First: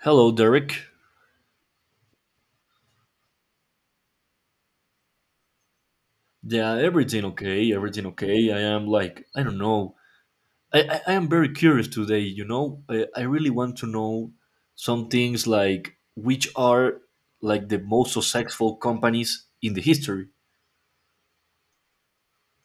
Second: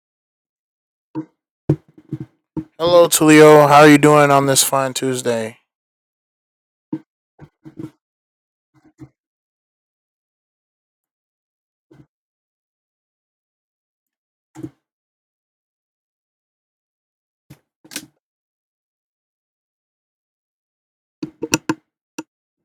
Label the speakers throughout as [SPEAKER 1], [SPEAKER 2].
[SPEAKER 1] Hello, Derek.
[SPEAKER 2] Hello, Tulio. How are you doing on this fine Tuesday?
[SPEAKER 1] Yeah, everything okay? Everything okay? I am like, I don't know. I am very curious today, you know? I really want to know some things like which are like the most successful companies in the history.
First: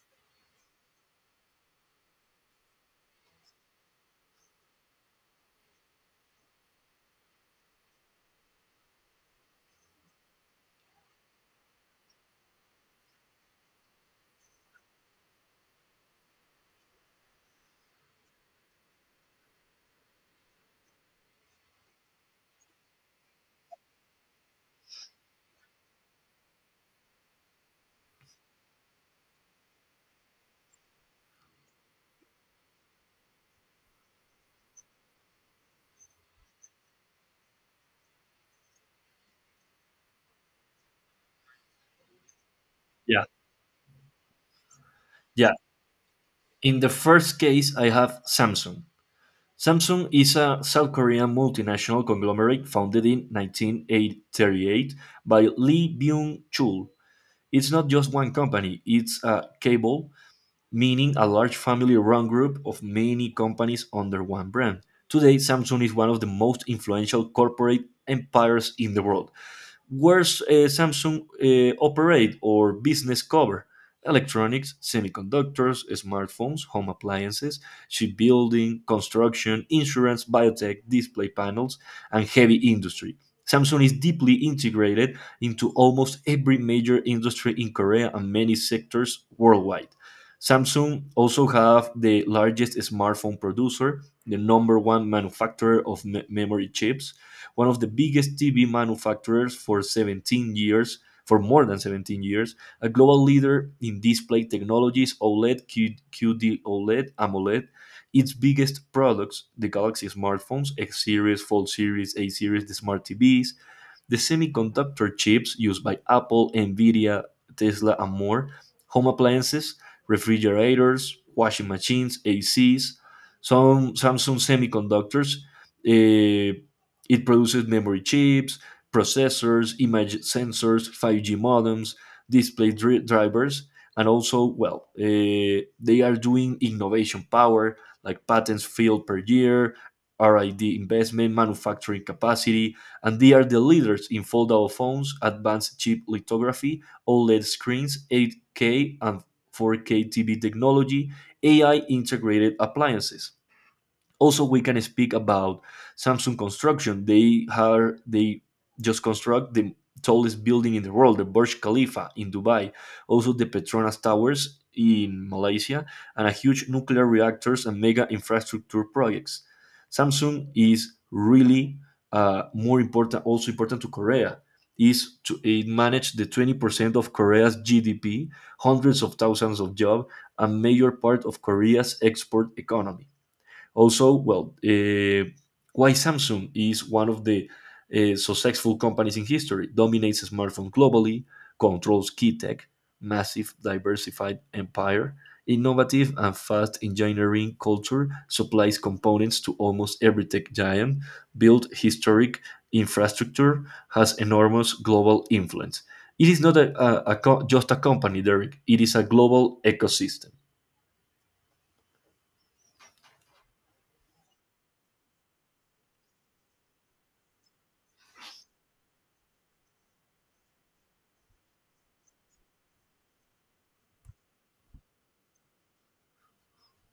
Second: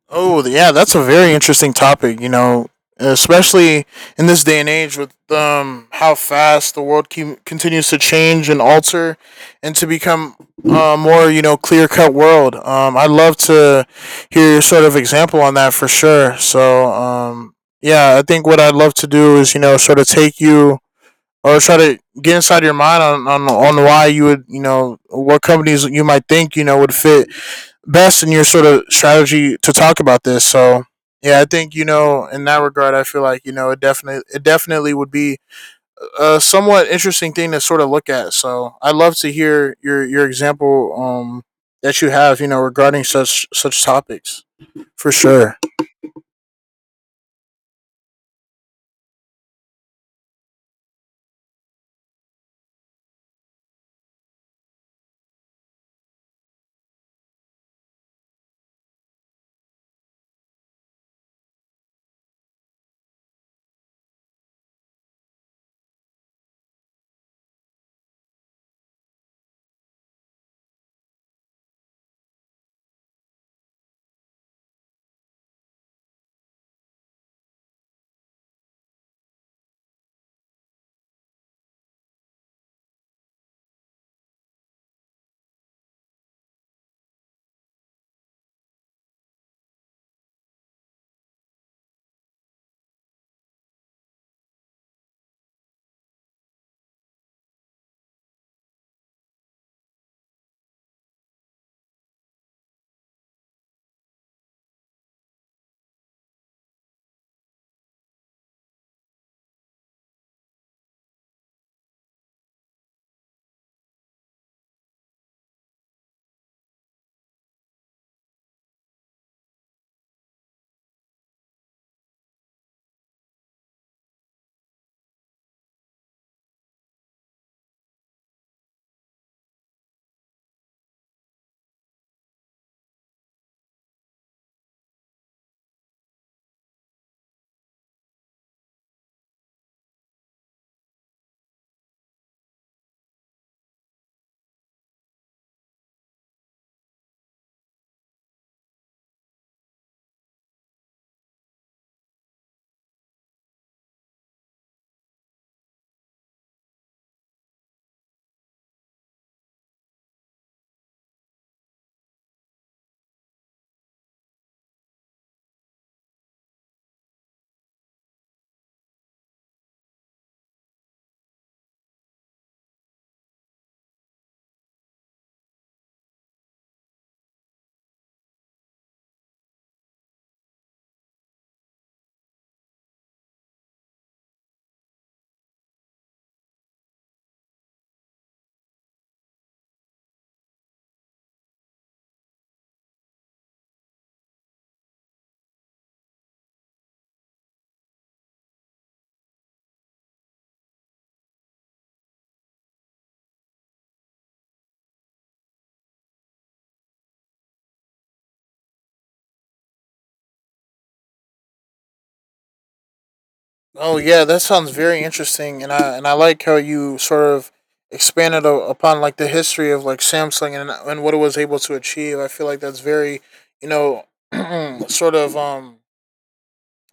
[SPEAKER 2] Oh, yeah, that's a very interesting topic, you know, especially in this day and age with how fast the world continues to change and alter and to become a more, you know, clear cut world. I'd love to hear your sort of example on that for sure. So, yeah, I think what I'd love to do is, you know, sort of take you or try to get inside your mind on why you would what companies you might think would fit best in your sort of strategy to talk about this. So yeah, I think you know in that regard, I feel like you know it definitely would be a somewhat interesting thing to sort of look at. So I'd love to hear your example that you have you know regarding
[SPEAKER 1] Yeah.
[SPEAKER 2] such topics for
[SPEAKER 1] Yeah.
[SPEAKER 2] sure.
[SPEAKER 1] In the first case, I have Samsung. Samsung is a South Korean multinational conglomerate founded in 1938 by Lee Byung Chul. It's not just one company, it's a cable, meaning a large family run group of many companies under one brand. Today, Samsung is one of the most influential corporate empires in the world. Where's Samsung operate or business cover? Electronics, semiconductors, smartphones, home appliances, shipbuilding, construction, insurance, biotech, display panels, and heavy industry. Samsung is deeply integrated into almost every major industry in Korea and many sectors worldwide. Samsung also have the largest smartphone producer, the number one manufacturer of memory chips, one of the biggest TV manufacturers for 17 years, for more than 17 years, a global leader in display technologies, OLED, QD OLED, AMOLED. Its biggest products, the Galaxy smartphones, X series, Fold series, A series, the smart TVs, the semiconductor chips used by Apple, Nvidia, Tesla, and more, home appliances, refrigerators, washing machines, ACs, some Samsung semiconductors. eh, it produces memory chips, processors, image sensors, 5G modems, drivers, and also, well, they are doing innovation power like patents filed per year, R&D investment, manufacturing capacity, and they are the leaders in foldable phones, advanced chip lithography, OLED screens, 8K and 4K TV technology, AI integrated appliances. Also we can speak about Samsung construction. They just construct the tallest building in the world, the Burj Khalifa in Dubai, also the Petronas Towers in Malaysia, and a huge nuclear reactors and mega infrastructure projects. Samsung is really more important, also important to Korea. Is to it manage the 20% of Korea's GDP, hundreds of thousands of jobs, a major part of Korea's export economy. Also, well, why Samsung is one of the successful companies in history: dominates smartphone globally, controls key tech, massive diversified empire, innovative and fast engineering culture, supplies components to almost every tech giant, built historic infrastructure, has enormous global influence. It is not just a company, Derek. It is a global ecosystem.
[SPEAKER 2] Oh yeah, that sounds very interesting, and I like how you sort of expanded upon like the history of like Samsung and what it was able to achieve. I feel like that's very, you know, sort of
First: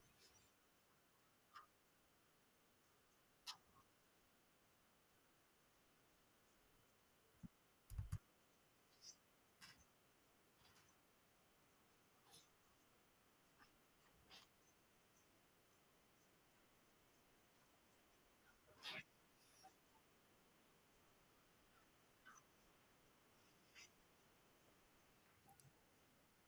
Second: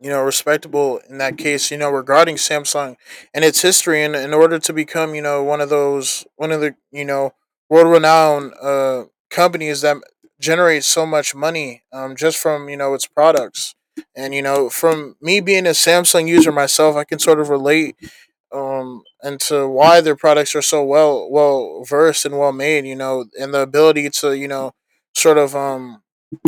[SPEAKER 2] respectable in that case, you know, regarding Samsung and its history. And in order to become, one of those, one of the, world renowned companies that generate so much money just from, its products. And, from me being a Samsung user myself, I can sort of relate into why their products are so well versed and well made, and the ability to, sort of,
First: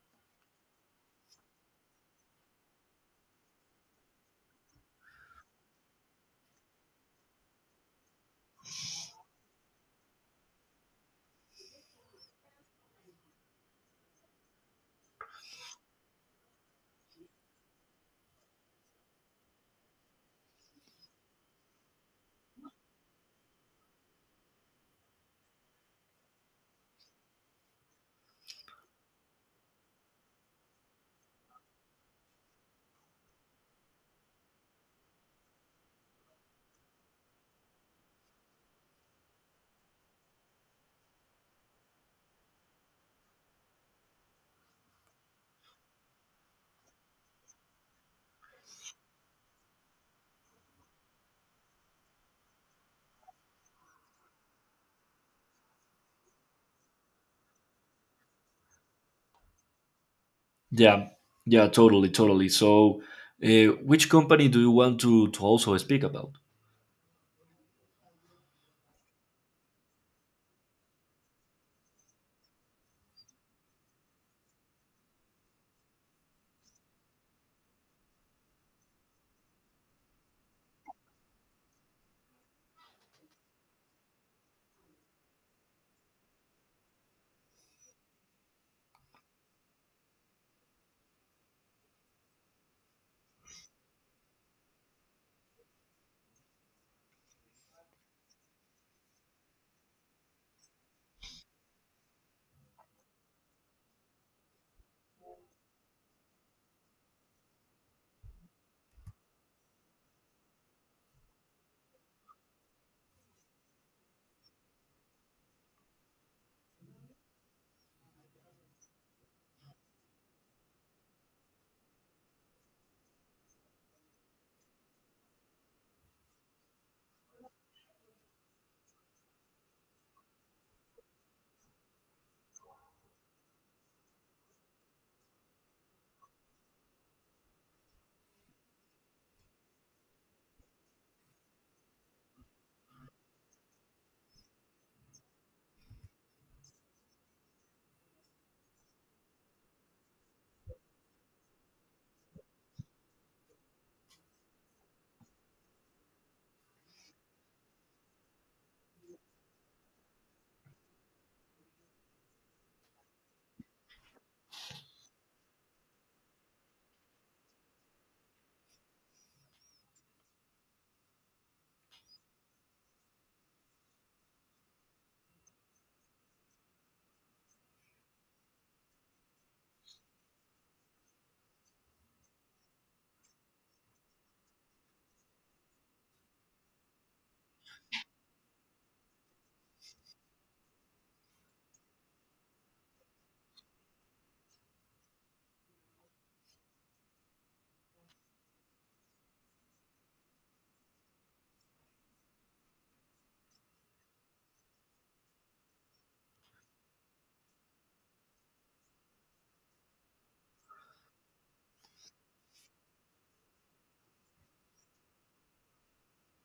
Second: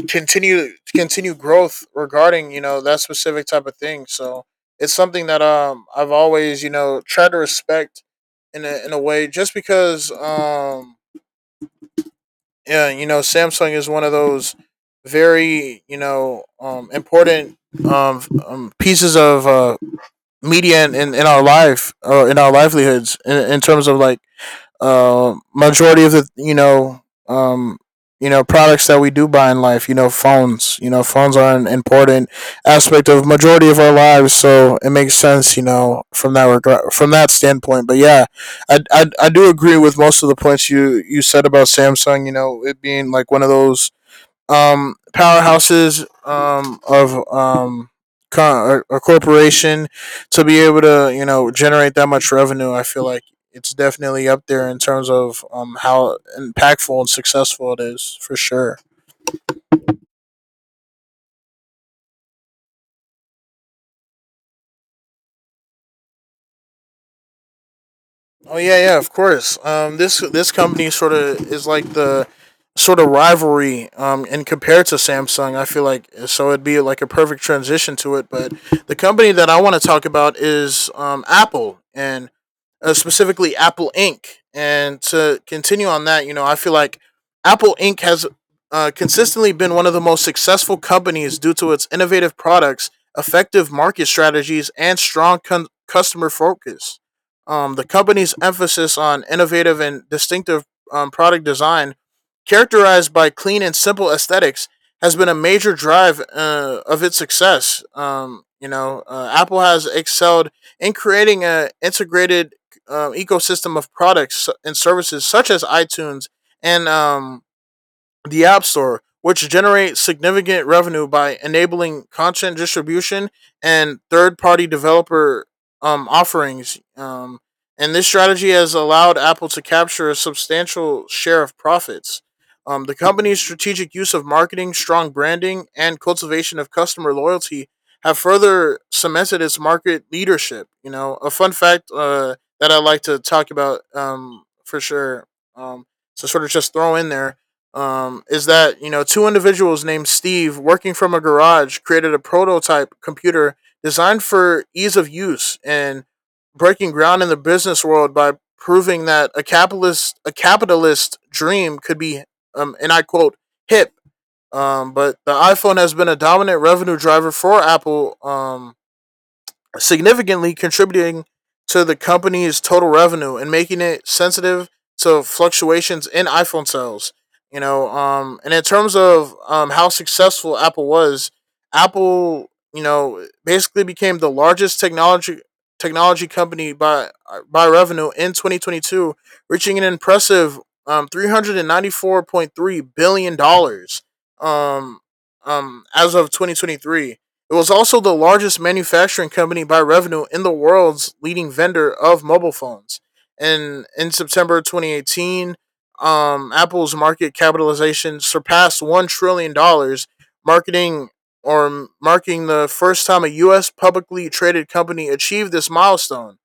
[SPEAKER 2] continue growth regarding that specific type of thing. So it's something that I've always tried to respect in a way, just because yeah, Samsung is one of those very important pieces of media in our life, or in our livelihoods, in terms of, like, majority of the um, products that we do buy in life. Phones you know phones are an important aspect of majority of our lives, so it makes sense from that regard, from that standpoint, but yeah, I do agree with most of the points you said about Samsung, you know, it being like one of those powerhouses, of a corporation to be able to, you know, generate that much revenue. I feel like it's definitely up there in terms of how impactful and successful it is for sure.
[SPEAKER 1] Yeah, yeah, totally, totally. So, which company do you want to also speak about?
[SPEAKER 2] Oh yeah, yeah, of course. This company sort of is like the sort of rivalry, and compared to Samsung, I feel like so it'd be like a perfect transition to it. But the company that I want to talk about is Apple, and specifically Apple Inc. And to continue on that, I feel like Apple Inc. has consistently been one of the most successful companies due to its innovative products, effective market strategies, and strong customer focus. The company's emphasis on innovative and distinctive product design, characterized by clean and simple aesthetics, has been a major drive of its success. Apple has excelled in creating a integrated ecosystem of products and services, such as iTunes and the App Store, which generates significant revenue by enabling content distribution and third-party developer offerings. And this strategy has allowed Apple to capture a substantial share of profits. The company's strategic use of marketing, strong branding, and cultivation of customer loyalty have further cemented its market leadership. You know, a fun fact that I like to talk about for sure, um, to sort of just throw in there, is that two individuals named Steve, working from a garage, created a prototype computer designed for ease of use and breaking ground in the business world by proving that a capitalist dream could be, and I quote, hip. But the iPhone has been a dominant revenue driver for Apple, significantly contributing to the company's total revenue and making it sensitive to fluctuations in iPhone sales. You know, and in terms of how successful Apple was, Apple, basically became the largest technology company by revenue in 2022, reaching an impressive, $394.3 billion, um, as of 2023. It was also the largest manufacturing company by revenue in the world's leading vendor of mobile phones. And in September 2018, Apple's market capitalization surpassed $1 trillion, marketing or marking the first time a U.S. publicly traded company achieved this milestone.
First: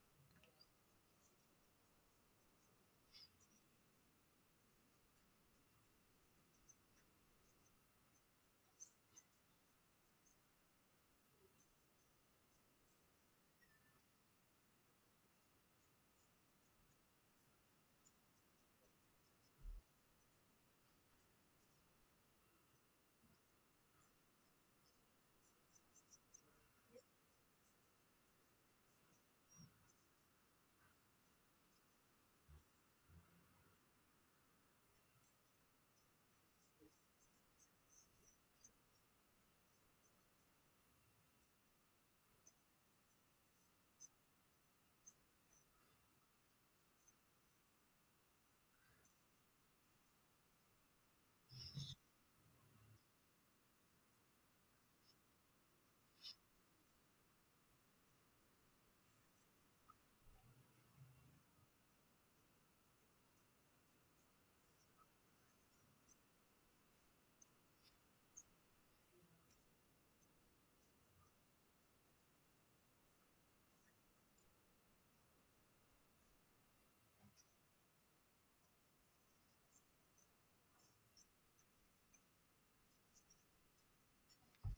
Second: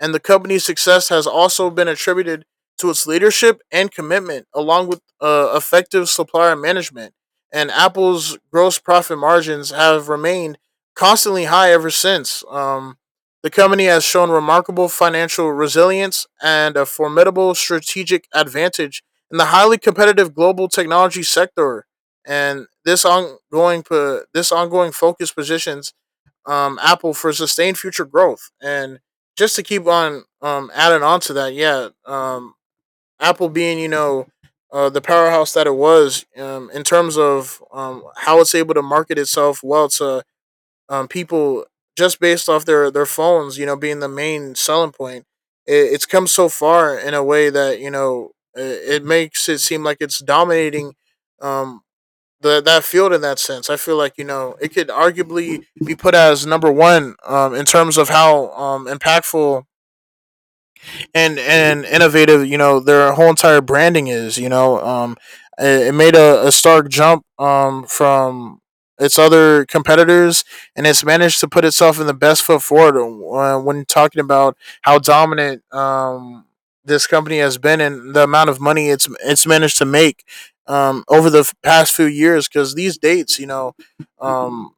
[SPEAKER 2] And the company's success has also been attributed to its leadership and commitment, along with effective supplier management. And Apple's gross profit margins have remained constantly high ever since. The company has shown remarkable financial resilience and a formidable strategic advantage in the highly competitive global technology sector. And this ongoing focus positions, Apple for sustained future growth. And just to keep on, adding on to that, yeah, Apple being, the powerhouse that it was, in terms of, how it's able to market itself well to, people just based off their phones, you know, being the main selling point. It's come so far in a way that it makes it seem like it's dominating, um, the that field in that sense. I feel like it could arguably be put as number one, in terms of how impactful and innovative You know, their whole entire branding is. You know, it made a stark jump from its other competitors, and it's managed to put itself in the best foot forward when talking about how dominant this company has been, and the amount of money it's managed to make over the past few years. Because these dates, um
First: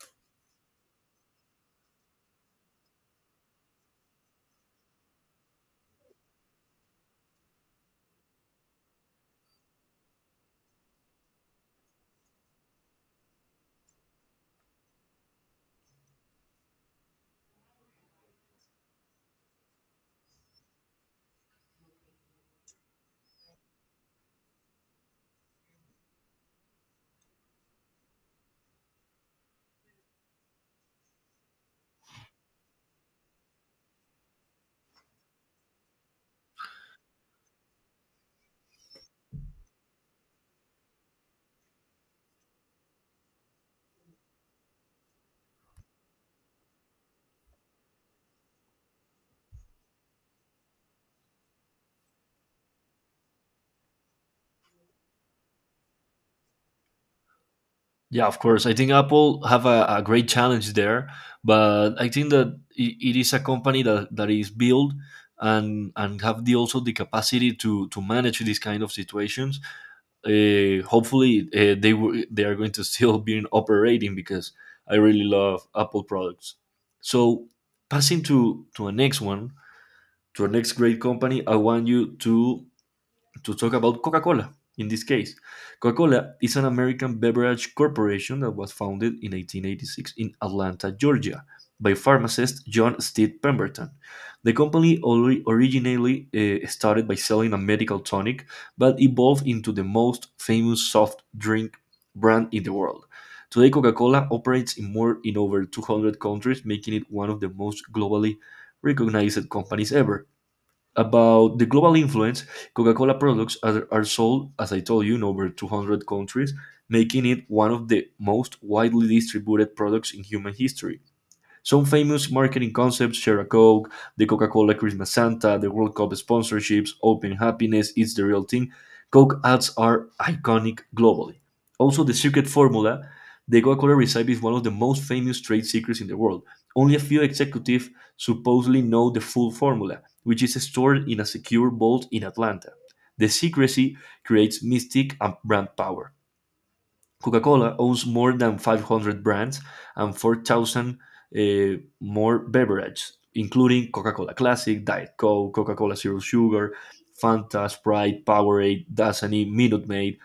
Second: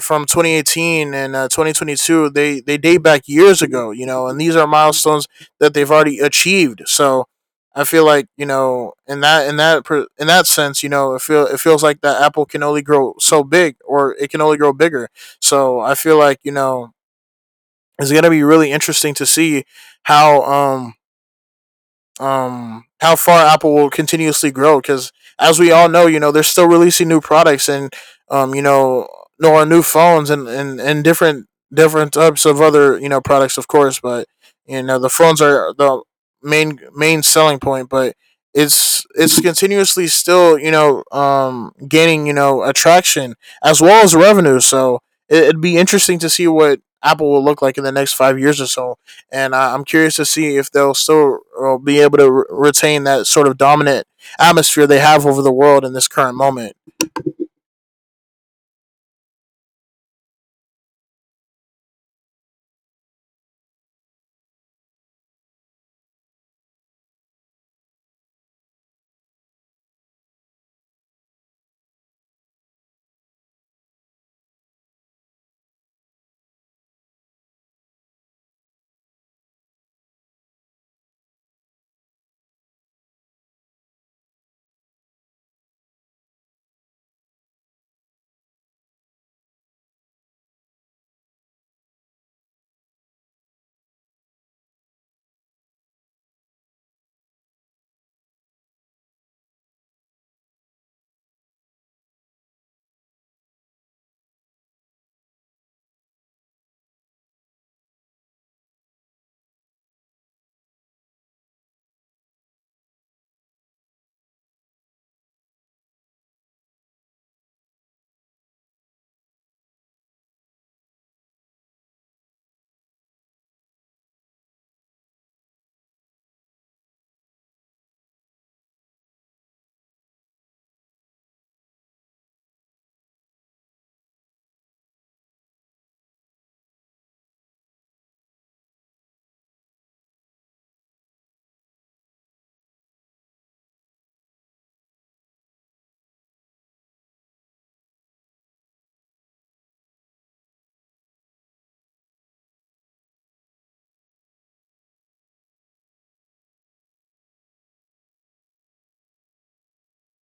[SPEAKER 2] from 2018 and 2022, they date back years ago, and these are milestones that they've already achieved. So I feel like in that sense, it feels like that Apple can only grow so big, or it can only grow bigger. So I feel like it's going to be really interesting to see how um how far Apple will continuously grow, because as we all know, they're still releasing new products and, um, you know, or new phones and different types of other, products, of course, but the phones are the main selling point. But it's continuously still, gaining, attraction as well as revenue. So it'd be interesting to see what Apple will look like in the next 5 years or so, and I'm curious to see if they'll still be able to retain that sort of dominant atmosphere they have over the world in this current moment.
[SPEAKER 1] Yeah, of course. I think Apple have a great challenge there, but I think that it is a company that, that is built and have the also the capacity to manage these kind of situations. Hopefully, they are going to still be in operating because I really love Apple products. So, passing to a next one, to our next great company, I want you to talk about Coca-Cola. In this case, Coca-Cola is an American beverage corporation that was founded in 1886 in Atlanta, Georgia, by pharmacist John Stead Pemberton. The company originally started by selling a medical tonic, but evolved into the most famous soft drink brand in the world. Today, Coca-Cola operates in more in over 200 countries, making it one of the most globally recognized companies ever. About the global influence, Coca Cola products are sold, as I told you, in over 200 countries, making it one of the most widely distributed products in human history. Some famous marketing concepts: share a Coke, the Coca Cola Christmas Santa, the World Cup sponsorships, open happiness, it's the real thing. Coke ads are iconic globally. Also, the secret formula, the Coca Cola recipe, is one of the most famous trade secrets in the world. Only a few executives supposedly know the full formula, which is stored in a secure vault in Atlanta. The secrecy creates mystique and brand power. Coca-Cola owns more than 500 brands and 4,000 uh, more beverages, including Coca-Cola Classic, Diet Coke, Coca-Cola Zero Sugar, Fanta, Sprite, Powerade, Dasani, Minute Maid,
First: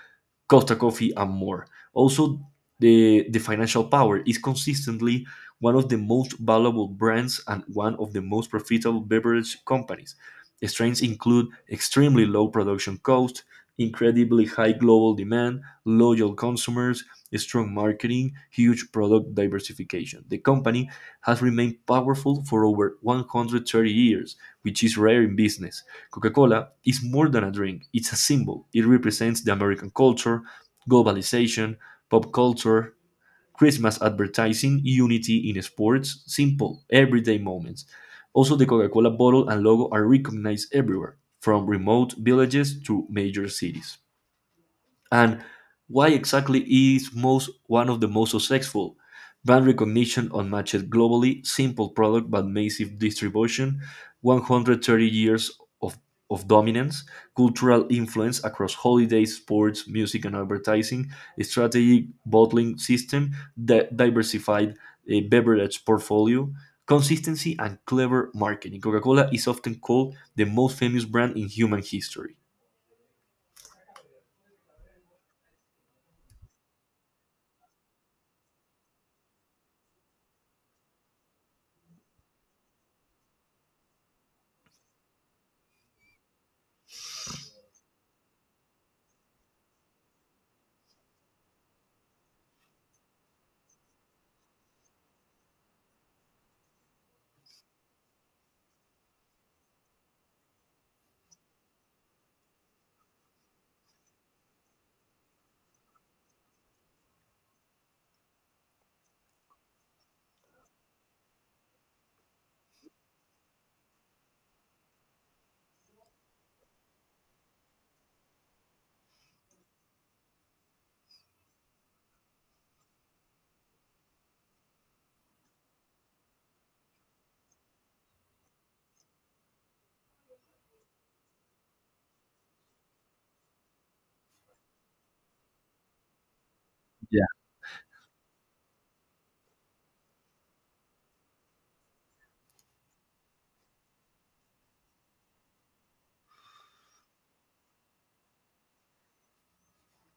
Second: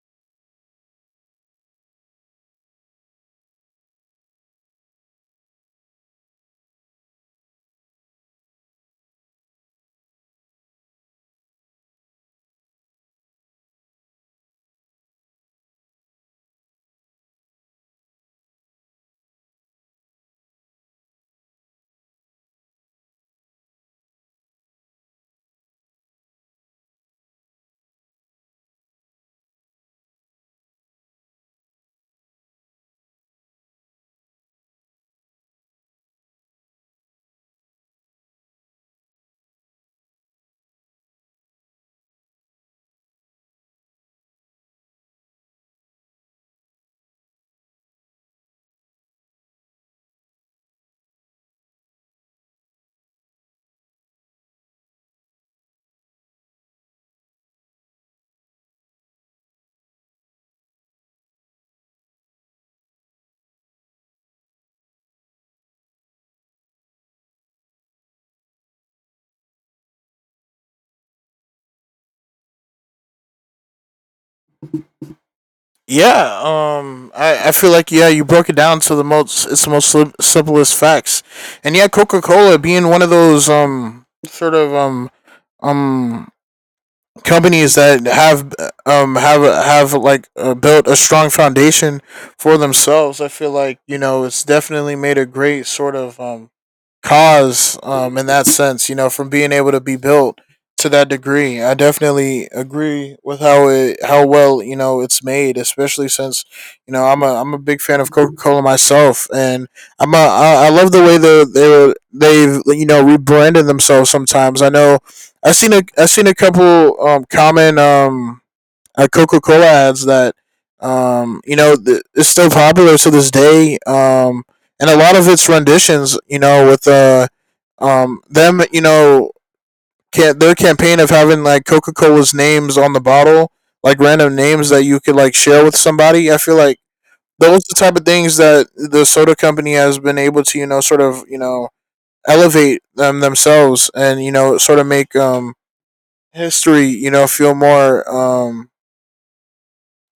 [SPEAKER 1] Costa Coffee, and more. Also, the financial power is consistently one of the most valuable brands and one of the most profitable beverage companies. The strengths include extremely low production cost, incredibly high global demand, loyal consumers, strong marketing, huge product diversification. The company has remained powerful for over 130 years, which is rare in business. Coca Cola is more than a drink, it's a symbol. It represents the American culture, globalization, pop culture, Christmas advertising, unity in sports, simple, everyday moments. Also, the Coca Cola bottle and logo are recognized everywhere, from remote villages to major cities. And why exactly is most one of the most successful: brand recognition unmatched globally, simple product but massive distribution, 130 years of, of dominance, cultural influence across holidays, sports, music and advertising, a strategic bottling system that diversified a beverage portfolio, consistency and clever marketing. Coca-Cola is often called the most famous brand in human history.
[SPEAKER 2] Yeah, I feel like, yeah, you broke it down to the most it's the most simplest facts, and yeah, Coca Cola being one of those sort of um companies that have built a strong foundation for themselves. I feel like it's definitely made a great sort of cause, in that sense, from being able to be built to that degree. I definitely agree with how well it's made, especially since I'm a big fan of Coca Cola myself, and I love the way they've rebranded themselves. Sometimes I know I seen a couple common Coca Cola ads that is still popular to this day, and a lot of its renditions, with them, can their campaign of having like Coca Cola's names on the bottle, like random names that you could like share with somebody. I feel like those are the type of things that the soda company has been able to, sort of, elevate themselves, and sort of make history, feel more um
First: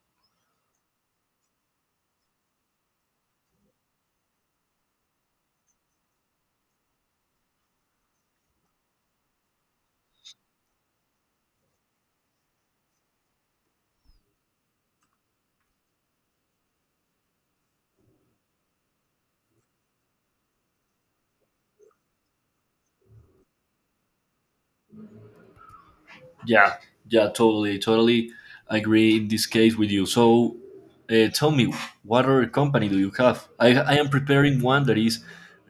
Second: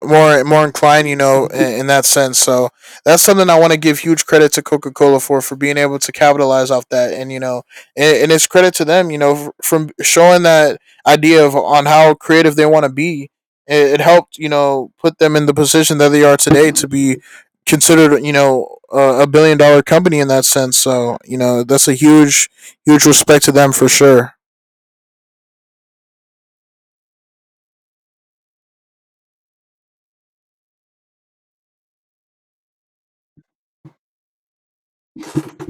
[SPEAKER 2] more more inclined, in that sense. So that's something I want to give huge credit to Coca Cola for being able to capitalize off that, and it's credit to them, you know, from showing that idea of on how creative they want to be. It helped, you know, put them in the position that they are today to be considered, you know, a billion dollar company in that sense. So you know, that's a huge respect to them for sure.
[SPEAKER 1] Yeah, yeah, totally, totally agree in this case with you. So, tell me, what other company do you have? I am preparing one that is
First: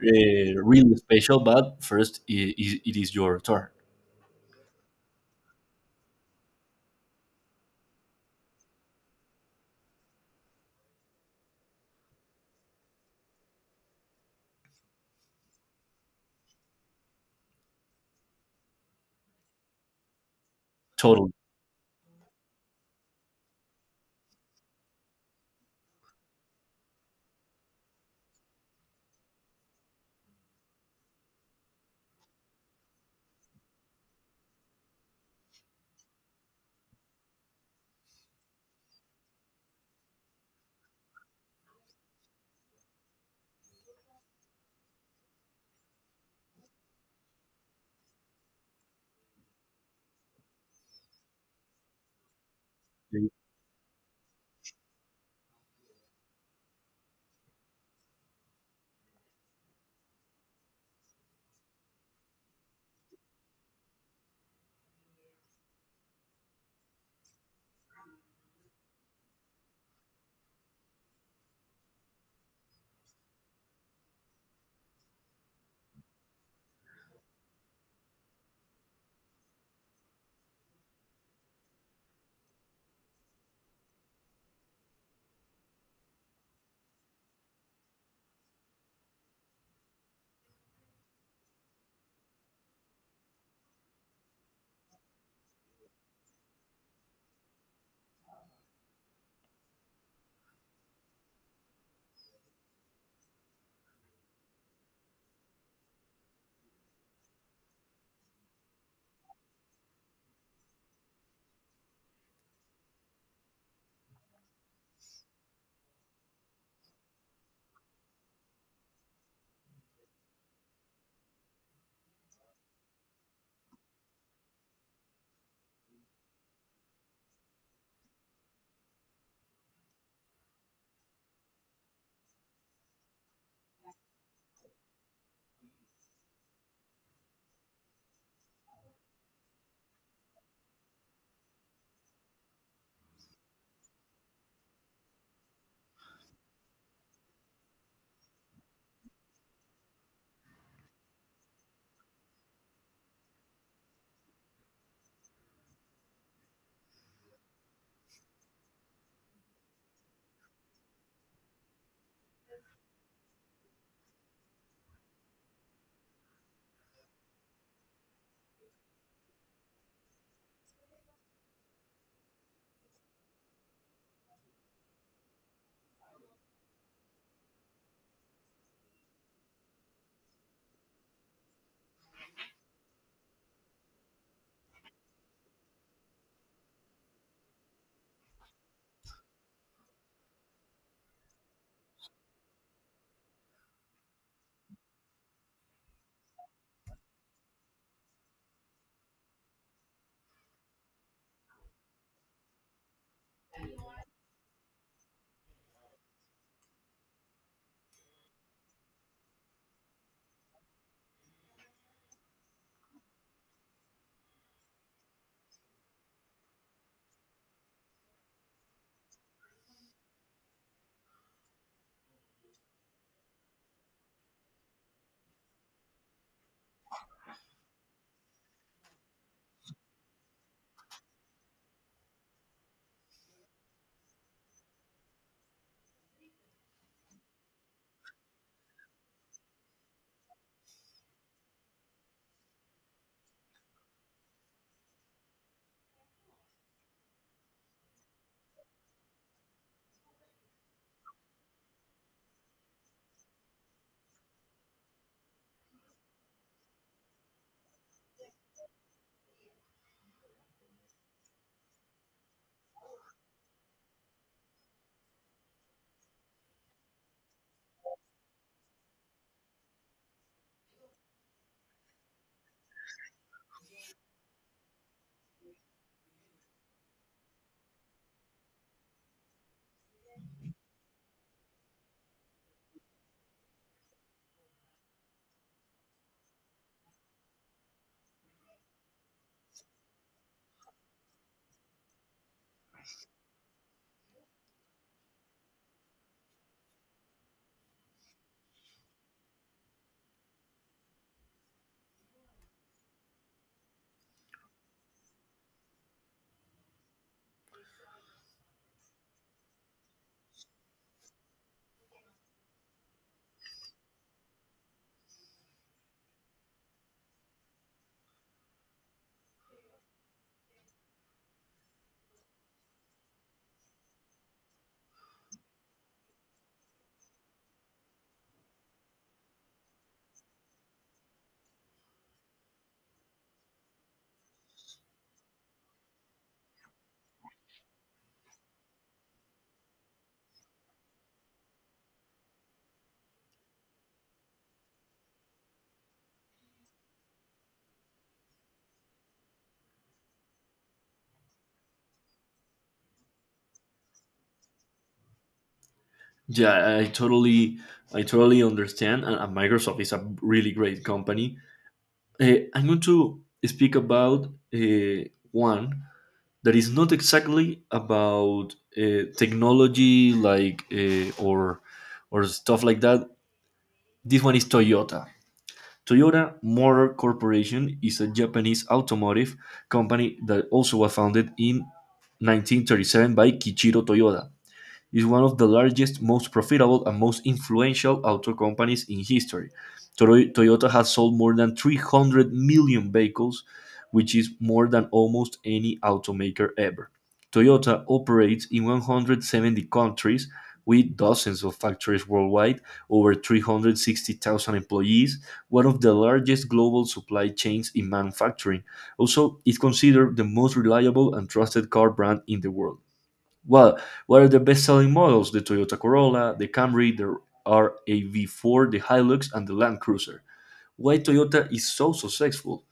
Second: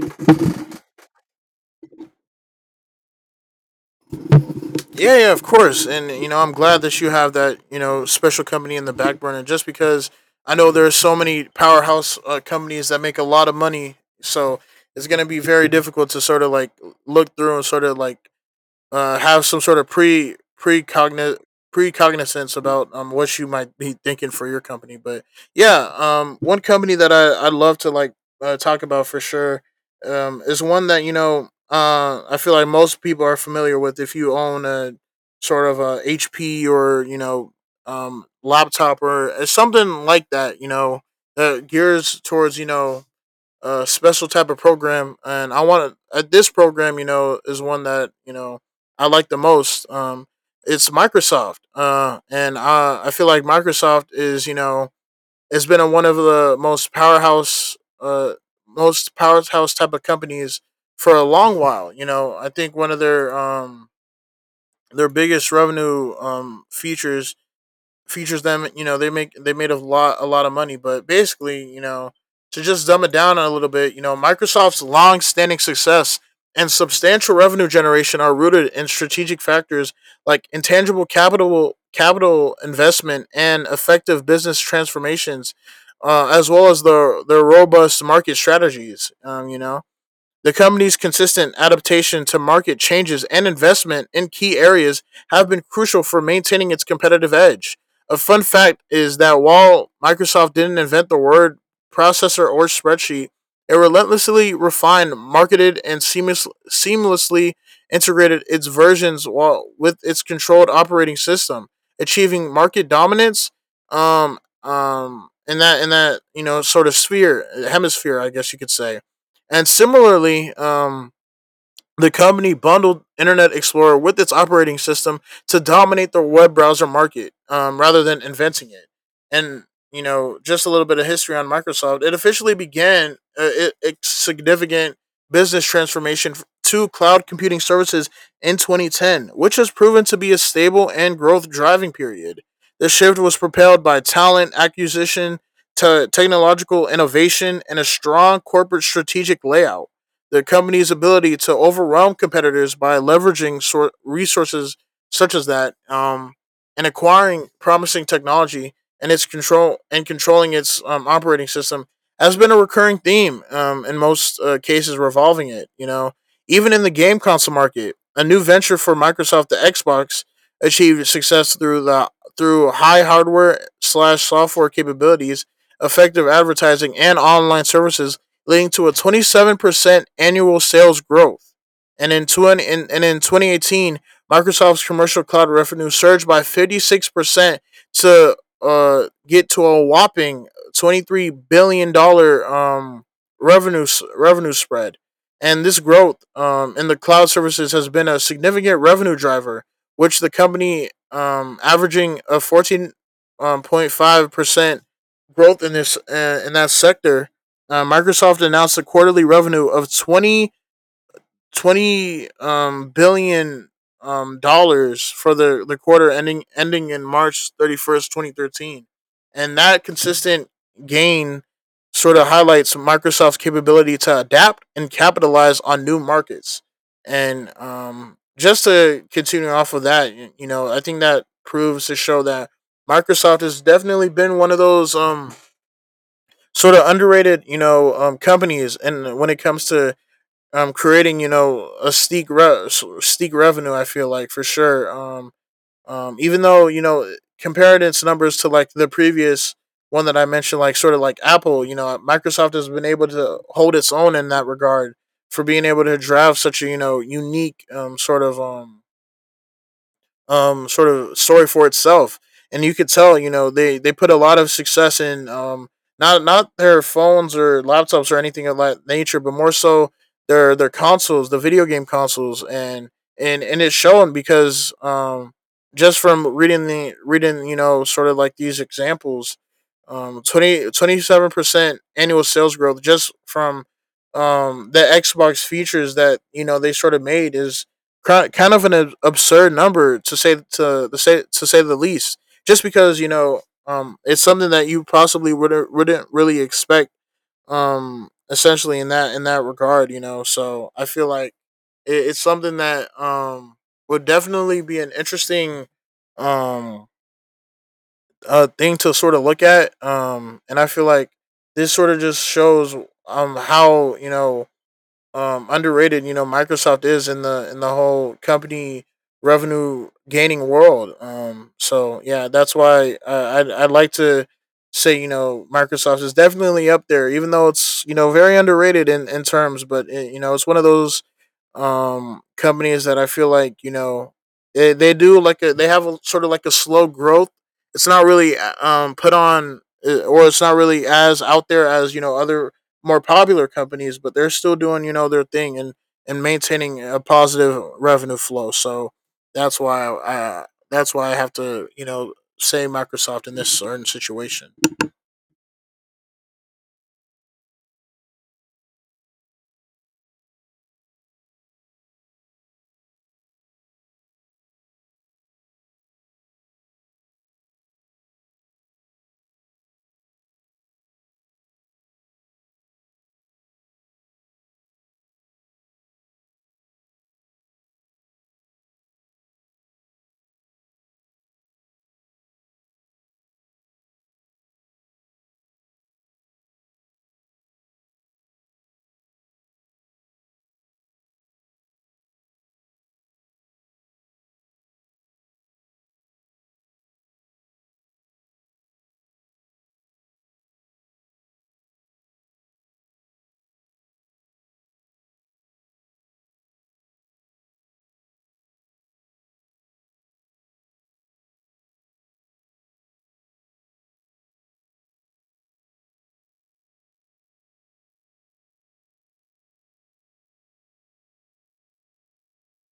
[SPEAKER 1] really special, but first it is your turn.
[SPEAKER 2] Yeah, yeah, of course. And you know, I'm glad that you have that you know special company in the back burner, just because I know there are so many powerhouse companies that make a lot of money. So it's going to be very difficult to sort of like look through and sort of like have some sort of pre
[SPEAKER 1] Totally.
[SPEAKER 2] precogniz precognizance about what you might be thinking for your company. But yeah, one company that I would love to like talk about for sure, is one that you know I feel like most people are familiar with if you own a sort of a HP or you know laptop or something like that. You know, that gears towards you know a special type of program, and I want to. At this program, you know, is one that you know I like the most. It's Microsoft, and I feel like Microsoft is you know it's been one of the most powerhouse, type of companies for a long while. You know, I think one of their biggest revenue features them. You know, they made a lot of money, but basically, you know, to just dumb it down a little bit, you know, Microsoft's long-standing success and substantial revenue generation are rooted in strategic factors like intangible capital investment and effective business transformations, as well as their robust market strategies. You know, the company's consistent adaptation to market changes and investment in key areas have been crucial for maintaining its competitive edge. A fun fact is that while Microsoft didn't invent the word processor or spreadsheet, it relentlessly refined, marketed, and seamlessly integrated its versions with its controlled operating system, achieving market dominance in that you know sort of sphere hemisphere, I guess you could say. And similarly, the company bundled Internet Explorer with its operating system to dominate the web browser market rather than inventing it. And, you know, just a little bit of history on Microsoft. It officially began significant business transformation to cloud computing services in 2010, which has proven to be a stable and growth driving period. The shift was propelled by talent acquisition, to technological innovation, and a strong corporate strategic layout the company's ability to overwhelm competitors by leveraging resources such as that and acquiring promising technology and its controlling its operating system has been a recurring theme in most cases revolving it you know even in the game console market, a new venture for Microsoft, the Xbox achieved success through the through high hardware slash software capabilities, effective advertising and online services, leading to a 27% annual sales growth. And in 2018, Microsoft's commercial cloud revenue surged by 56% to get to a whopping $23 billion dollars revenue, revenue spread. And this growth in the cloud services has been a significant revenue driver, which the company averaging a 14.5% growth in that sector. Uh, Microsoft announced a quarterly revenue of twenty billion dollars for the quarter ending in March 31st, 2013. And that consistent gain sort of highlights Microsoft's capability to adapt and capitalize on new markets. And just to continue off of that, you know, I think that proves to show that Microsoft has definitely been one of those sort of underrated, you know, companies. And when it comes to creating, you know, steak revenue, I feel like for sure. Even though you know comparing its numbers to like the previous one that I mentioned, like sort of like Apple, you know, Microsoft has been able to hold its own in that regard for being able to drive such a you know unique sort of story for itself. And you could tell, you know, they put a lot of success in not their phones or laptops or anything of that nature, but more so their consoles, the video game consoles, and it's shown because just from reading you know sort of like these examples, 27% annual sales growth just from the Xbox features that you know they sort of made is kind of an absurd number to say to say the least. Just because you know, it's something that you possibly wouldn't really expect. Essentially in that regard, you know. So I feel like it's something that would definitely be an interesting um thing to sort of look at. And I feel like this sort of just shows how you know underrated you know Microsoft is in the whole company revenue gaining world, so yeah that's why I'd like to say you know Microsoft is definitely up there, even though it's you know very underrated in terms, but you know it's one of those companies that I feel like you know they do like a they have a sort of like a slow growth. It's not really put on or it's not really as out there as you know other more popular companies, but they're still doing you know their thing and maintaining a positive revenue flow. So that's why I have to you know say Microsoft in this certain situation.
[SPEAKER 1] Yeah, I totally understand. And Microsoft is a really great company. I'm going to speak about one that is not exactly about technology like or stuff like that. This one is Toyota. Toyota Motor Corporation is a Japanese automotive company that also was founded in 1937 by Kiichiro Toyota. Is one of the largest, most profitable, and most influential auto companies in history. Toyota has sold more than 300 million vehicles, which is more than almost any automaker ever. Toyota operates in 170 countries with dozens of factories worldwide, over 360,000 employees, one of the largest global supply chains in manufacturing. Also, it's considered the most reliable and trusted car brand in the world. Well, what are the best-selling models? The Toyota Corolla, the Camry, the RAV4, the Hilux, and the Land Cruiser. Why Toyota is so successful?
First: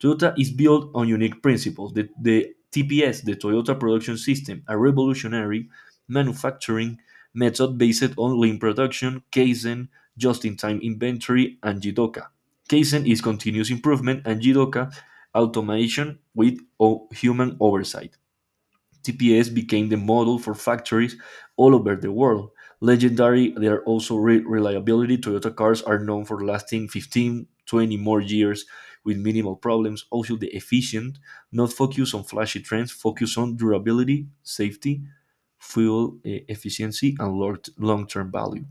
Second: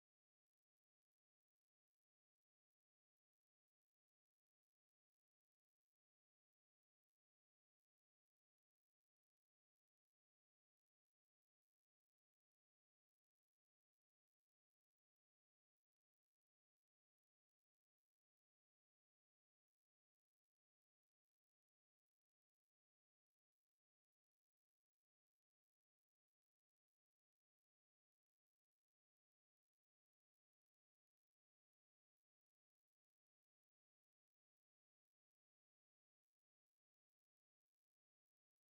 [SPEAKER 1] Toyota is built on unique principles. The TPS, the Toyota Production System, a revolutionary manufacturing method based on lean production, Kaizen, just-in-time inventory, and Jidoka. Kaizen is continuous improvement, and Jidoka automation with human oversight. TPS became the model for factories all over the world. Legendary, they are also reliability. Toyota cars are known for lasting 15, 20 more years with minimal problems. Also, the efficient, not focus on flashy trends, focus on durability, safety, fuel efficiency, and long term value.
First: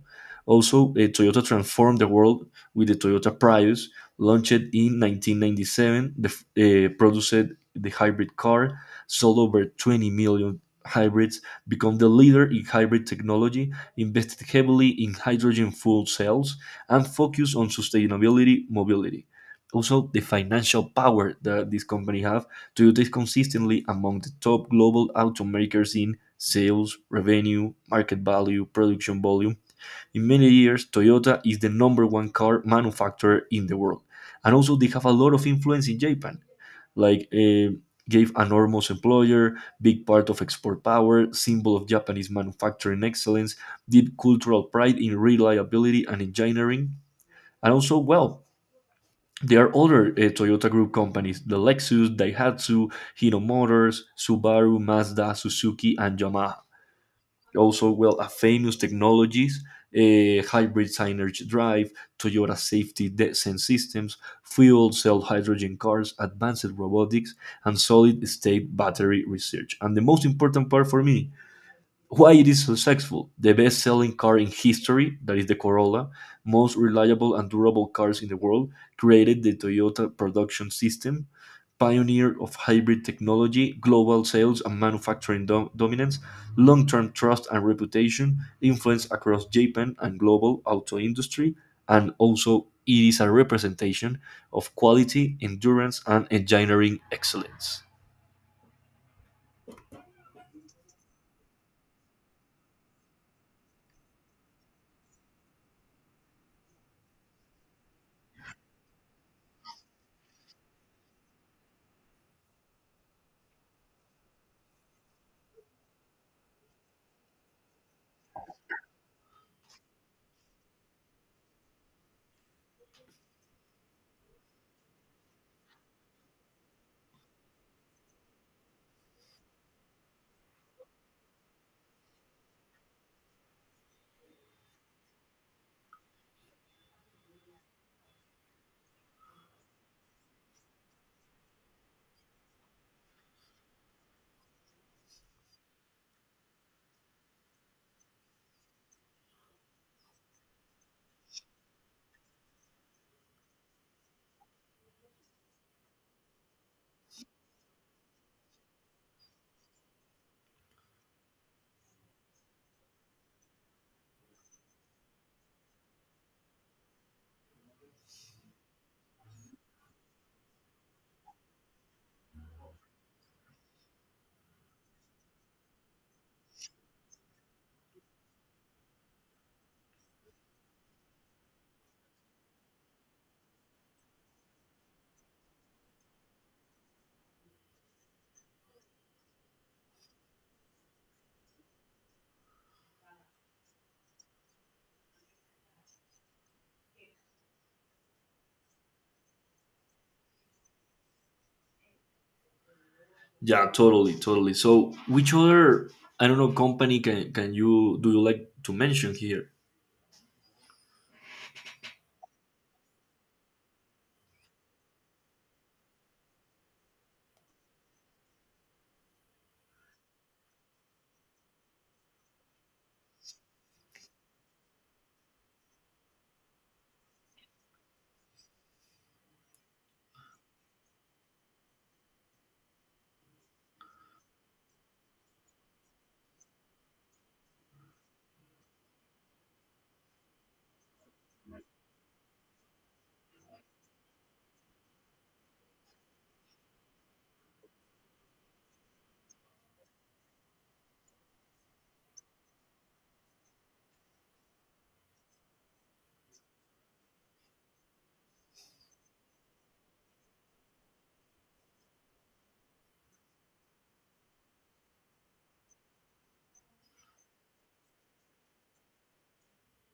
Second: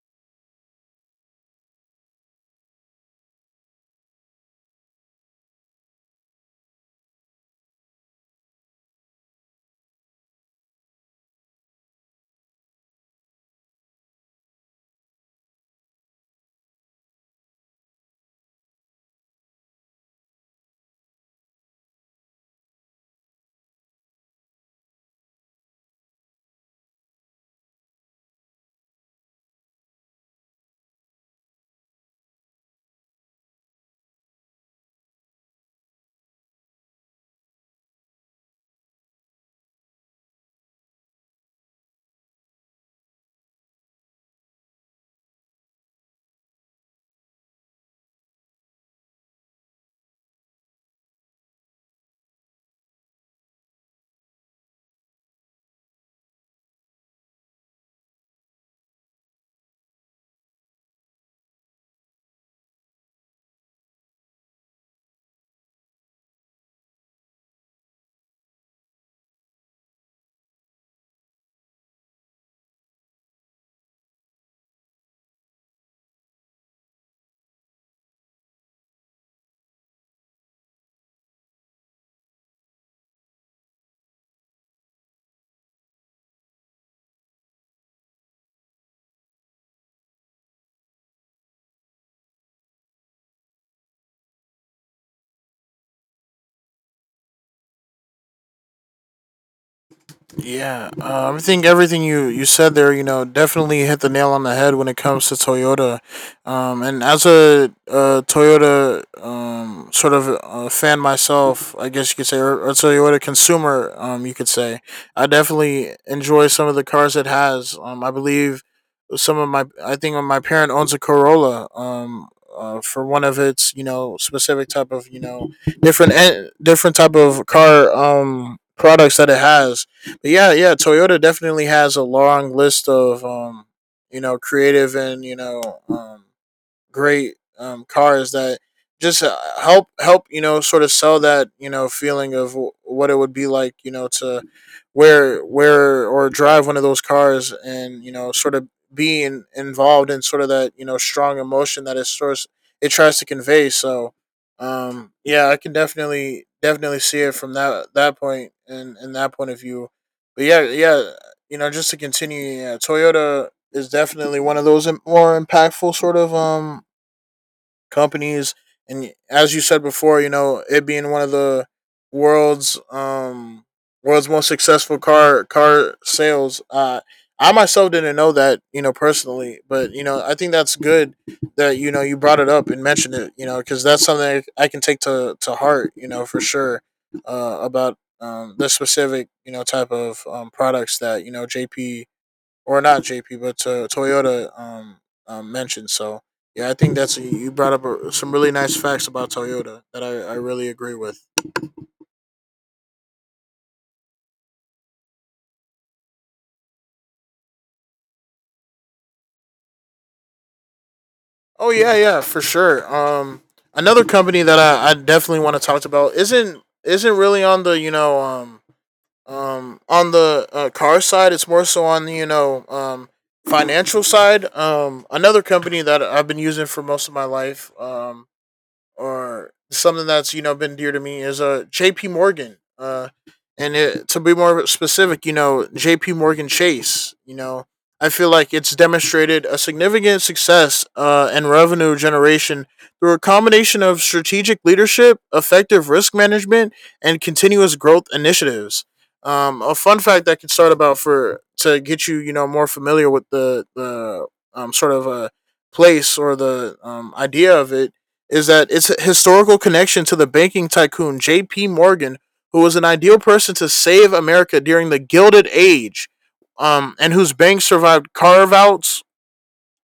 [SPEAKER 1] Also, Toyota transformed the world with the Toyota Prius, launched in 1997, produced the hybrid car, sold over 20 million hybrids, become the leader in hybrid technology, invested heavily in hydrogen fuel cells, and focused on sustainability mobility. Also, the financial power that this company have to do this consistently among the top global automakers in sales, revenue, market value, production volume. In many years, Toyota is the number one car manufacturer in the world. And also, they have a lot of influence in Japan, like gave an enormous employer, big part of export power, symbol of Japanese manufacturing excellence, deep cultural pride in reliability and engineering. And also, well, there are other Toyota Group companies, the Lexus, Daihatsu, Hino Motors, Subaru, Mazda, Suzuki, and Yamaha. Also, well, a famous technologies, a hybrid synergy drive, Toyota safety descent systems, fuel cell hydrogen cars, advanced robotics, and solid state battery research. And the most important part for me, why it is successful: the best-selling car in history, that is the Corolla, most reliable and durable cars in the world, created the Toyota production system, pioneer of hybrid technology, global sales and manufacturing dominance, long-term trust and reputation, influence across Japan and global auto industry, and also it is a representation of quality, endurance, and engineering excellence.
[SPEAKER 2] Yeah, I think everything you said there, you know, definitely hit the nail on the head when it comes to Toyota. And as a Toyota fan myself, I guess you could say, or Toyota consumer, you could say, I definitely enjoy some of the cars it has. I believe some of my I think my parent owns a Corolla for one of its you know specific type of you know different type of car products that it has, but yeah, yeah, Toyota definitely has a long list of you know creative and you know great cars that just help you know sort of sell that you know feeling of what it would be like you know to wear or drive one of those cars and you know sort of involved in sort of that you know strong emotion that it tries to convey. So yeah, I can definitely see it from that point and that point of view, but yeah, yeah, you know, just to continue, yeah, Toyota is definitely one of those more impactful sort of companies. And as you said before, you know it being one of the world's world's most successful car sales. I myself didn't know that, you know, personally, but you know, I think that's good that you know you brought it up and mentioned it, you know, because that's something I can take to heart, you know, for sure, about the specific, you know, type of products that you know JP or not JP, but to Toyota mentioned. So yeah, I think that's you brought up some really nice facts about Toyota that I really agree with.
[SPEAKER 1] Yeah, totally, totally. So, which other, I don't know, company can you like to mention here?
[SPEAKER 2] Oh yeah, yeah, for sure. Another company that I definitely want to talk about isn't really on the you know on the car side. It's more so on the you know financial side. Another company that I've been using for most of my life. Or something that's you know been dear to me is J.P. Morgan. And it, to be more specific, you know, J.P. Morgan Chase. You know, I feel like it's demonstrated a significant success and revenue generation through a combination of strategic leadership, effective risk management, and continuous growth initiatives. A fun fact I can start about for to get you, you know, more familiar with the sort of a place or the idea of it is that its a historical connection to the banking tycoon J.P. Morgan, who was an ideal person to save America during the Gilded Age, and whose banks survived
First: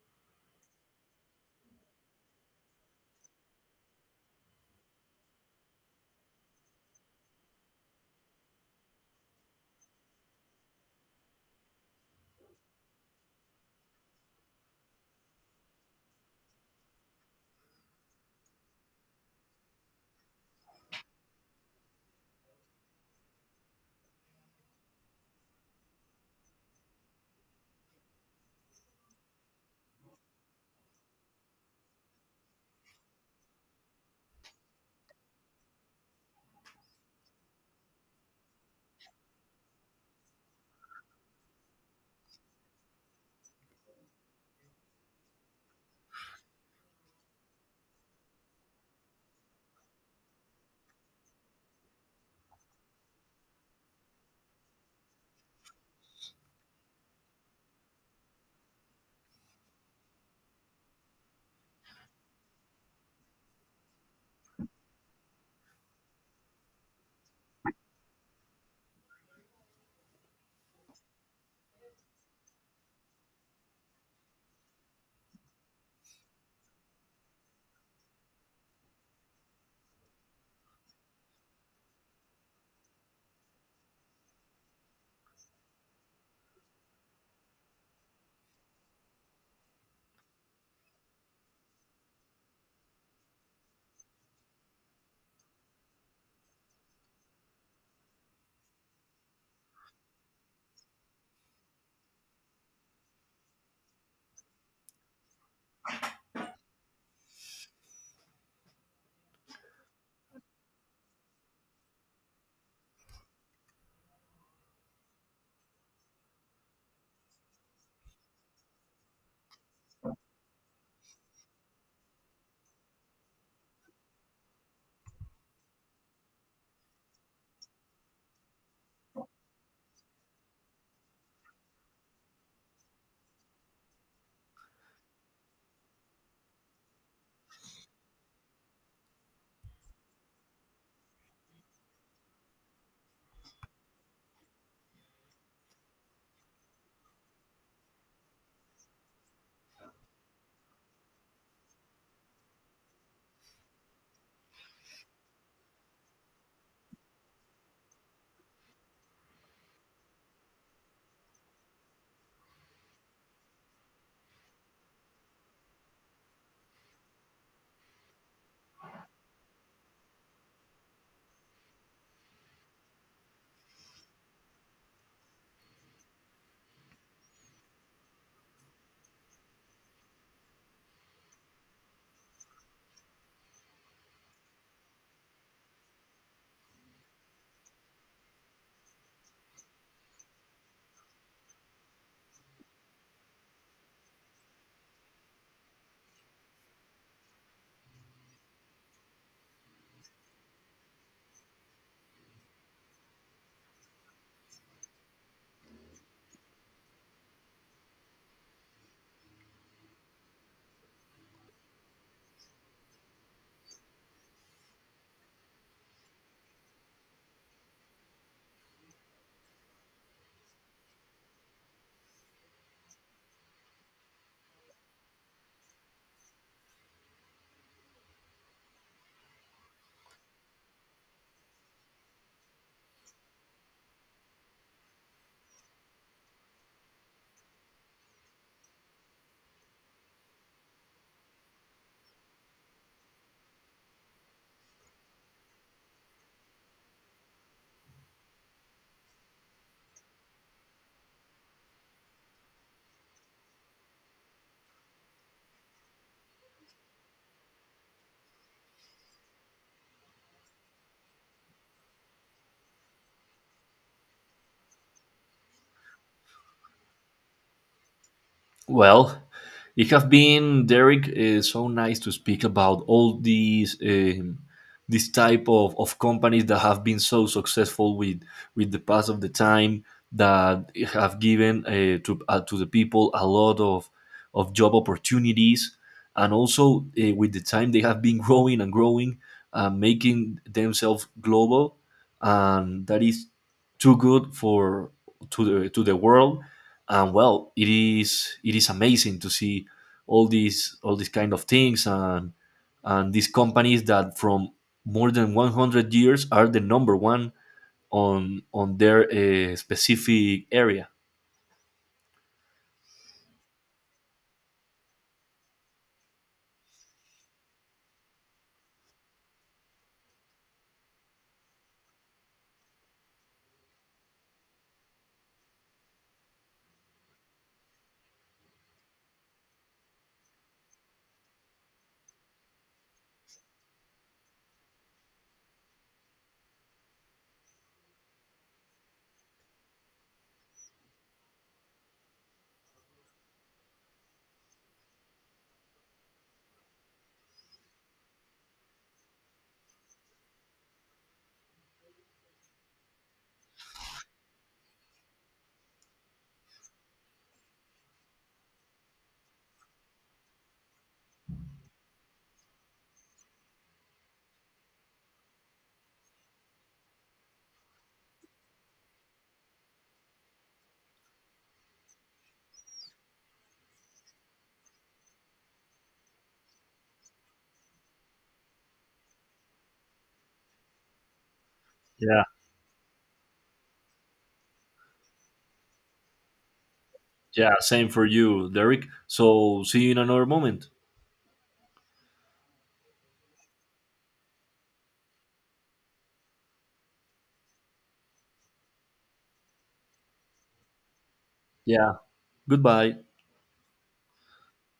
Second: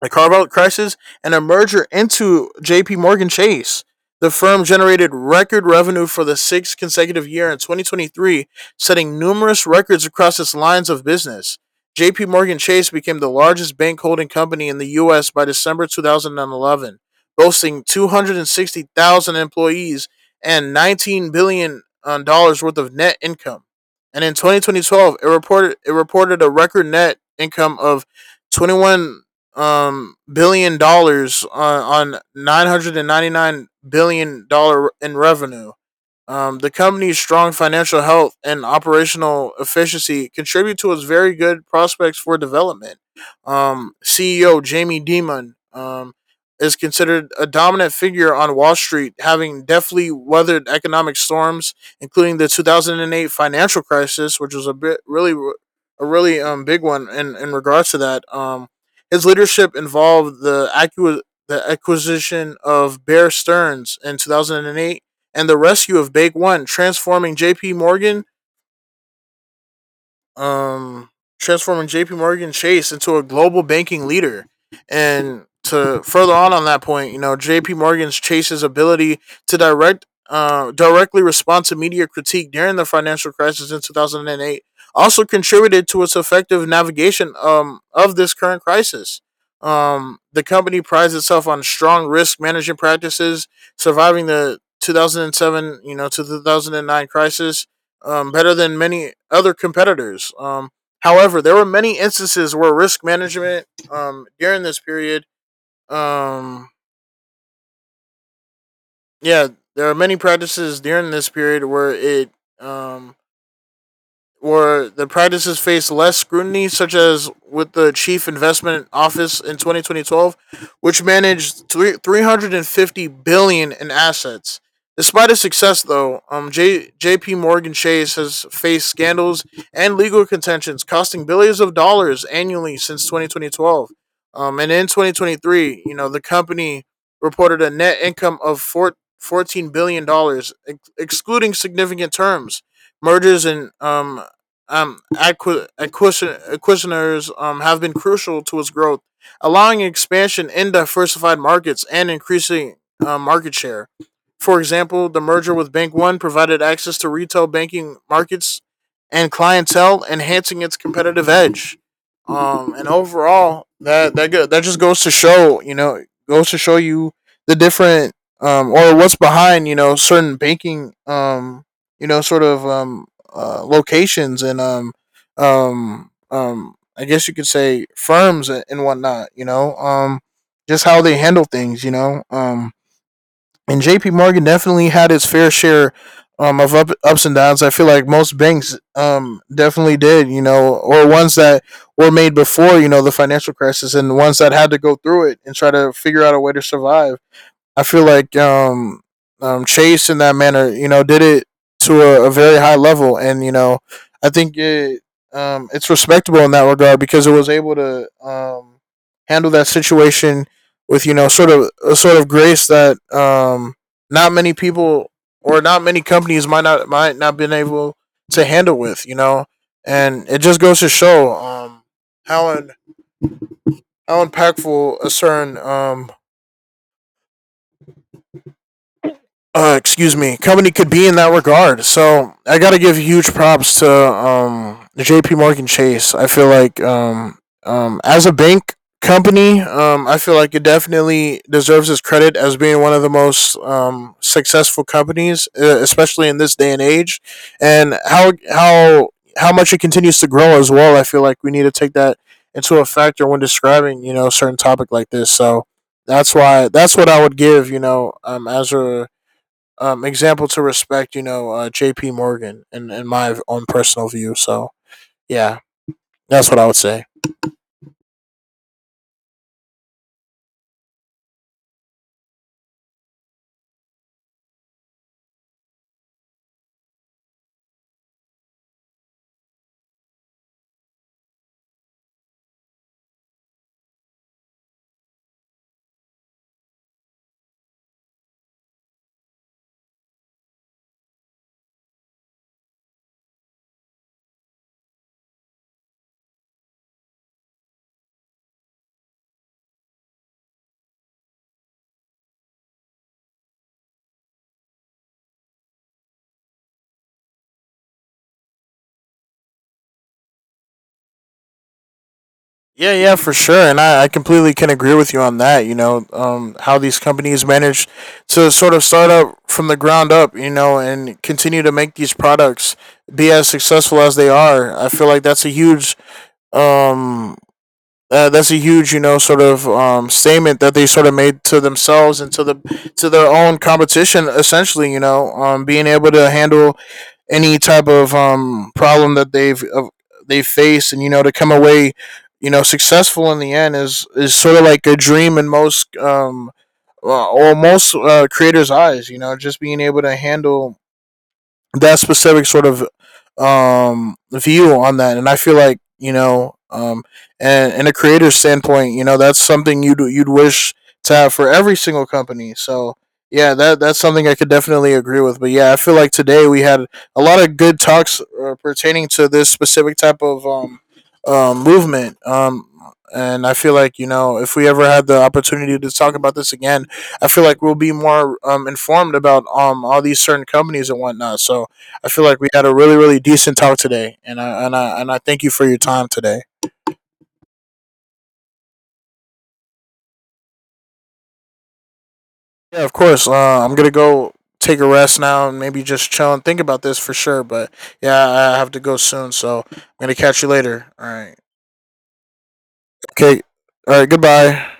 [SPEAKER 2] the carve out crashes and a merger into JP Morgan Chase. The firm generated record revenue for the sixth consecutive year in 2023, setting numerous records across its lines of business. JP Morgan Chase became the largest bank holding company in the US by December 2011, boasting 260,000 employees and 19 billion dollars worth of net income. And in 2012, it reported a record net income of 21 billion dollars on 999 billion dollar in revenue. Um, the company's strong financial health and operational efficiency contribute to its very good prospects for development. CEO Jamie Dimon is considered a dominant figure on Wall Street, having deftly weathered economic storms, including the 2008 financial crisis, which was a really big one in regards to that. His leadership involved the acquisition of Bear Stearns in 2008 and the rescue of Bank One, transforming JP Morgan um, transforming JP Morgan Chase into a global banking leader. And to further on that point, you know, JP Morgan's Chase's ability to directly respond to media critique during the financial crisis in 2008 also contributed to its effective navigation of this current crisis. The company prides itself on strong risk management practices, surviving the 2007, you know, to 2009 crisis, better than many other competitors. However, there were many instances where risk management during this period, um, yeah, there are many practices during this period where it um, or the practices face less scrutiny, such as with the Chief Investment Office in 2012, which managed 350 billion dollars in assets. Despite its success, though, J.P. Morgan Chase has faced scandals and legal contentions costing billions of dollars annually since 2012. And in 2023, you know, the company reported a net income of $14 billion dollars, excluding significant terms, mergers, and acquisitioners have been crucial to its growth, allowing expansion in diversified markets and increasing market share. For example, the merger with Bank One provided access to retail banking markets and clientele, enhancing its competitive edge. And overall, that just goes to show, you know, goes to show you the different or what's behind, you know, certain banking, you know, sort of um, locations and I guess you could say firms and whatnot. You know, just how they handle things. You know, and J.P. Morgan definitely had its fair share of ups and downs. I feel like most banks definitely did. You know, or ones that were made before you know the financial crisis and ones that had to go through it and try to figure out a way to survive. I feel like Chase in that manner, you know, did it to a very high level, and you know, I think it's respectable in that regard because it was able to handle that situation with you know sort of grace that not many people or not many companies might not been able to handle with you know, and it just goes to show how in, how impactful a certain excuse me, company could be in that regard. So I got to give huge props to J.P. Morgan Chase. I feel like as a bank company, I feel like it definitely deserves its credit as being one of the most successful companies, especially in this day and age, and how much it continues to grow as well. I feel like we need to take that into a factor when describing you know a certain topic like this. So that's what I would give you know as a example to respect, you know, J.P. Morgan, in my own personal view. So, yeah, that's what I would say.
[SPEAKER 1] Well, you have been, Derek. So nice to speak about all these this type of companies that have been so successful with the pass of the time, that have given to the people a lot of job opportunities, and also with the time they have been growing and growing, making themselves global, and that is too good for to the world. And well, it is, it is amazing to see all these, all these kind of things, and these companies that from more than 100 years are the number one on their specific area.
[SPEAKER 2] Yeah, yeah, for sure. And I completely can agree with you on that. You know, how these companies manage to sort of start up from the ground up, you know, and continue to make these products be as successful as they are. I feel like um that's a huge, you know, sort of statement that they sort of made to themselves and to their own competition. Essentially, you know, being able to handle any type of problem that they faced, and you know, to come away, you know, successful in the end is sort of like a dream in most or most creators' eyes. You know, just being able to handle that specific sort of view on that, and I feel like you know and in a creator's standpoint, you know, that's something you'd wish to have for every single company. So yeah, that's something I could definitely agree with. But yeah, I feel like today we had a lot of good talks pertaining to this specific type of movement, and I feel like you know if we ever had the opportunity to talk about this again, I feel like we'll be more informed about all these certain companies and whatnot. So I
[SPEAKER 1] Yeah,
[SPEAKER 2] feel like we had a really, really decent talk today, and I thank you for your time today.
[SPEAKER 1] yeah, same for you, Derek. So see you in another moment.
[SPEAKER 2] Yeah, of course. I'm gonna go take a rest now and maybe just chill and think about this for sure. But yeah, I have to go soon, so I'm gonna catch you later. All right.
[SPEAKER 1] Yeah, goodbye.
[SPEAKER 2] Okay. All right. Goodbye.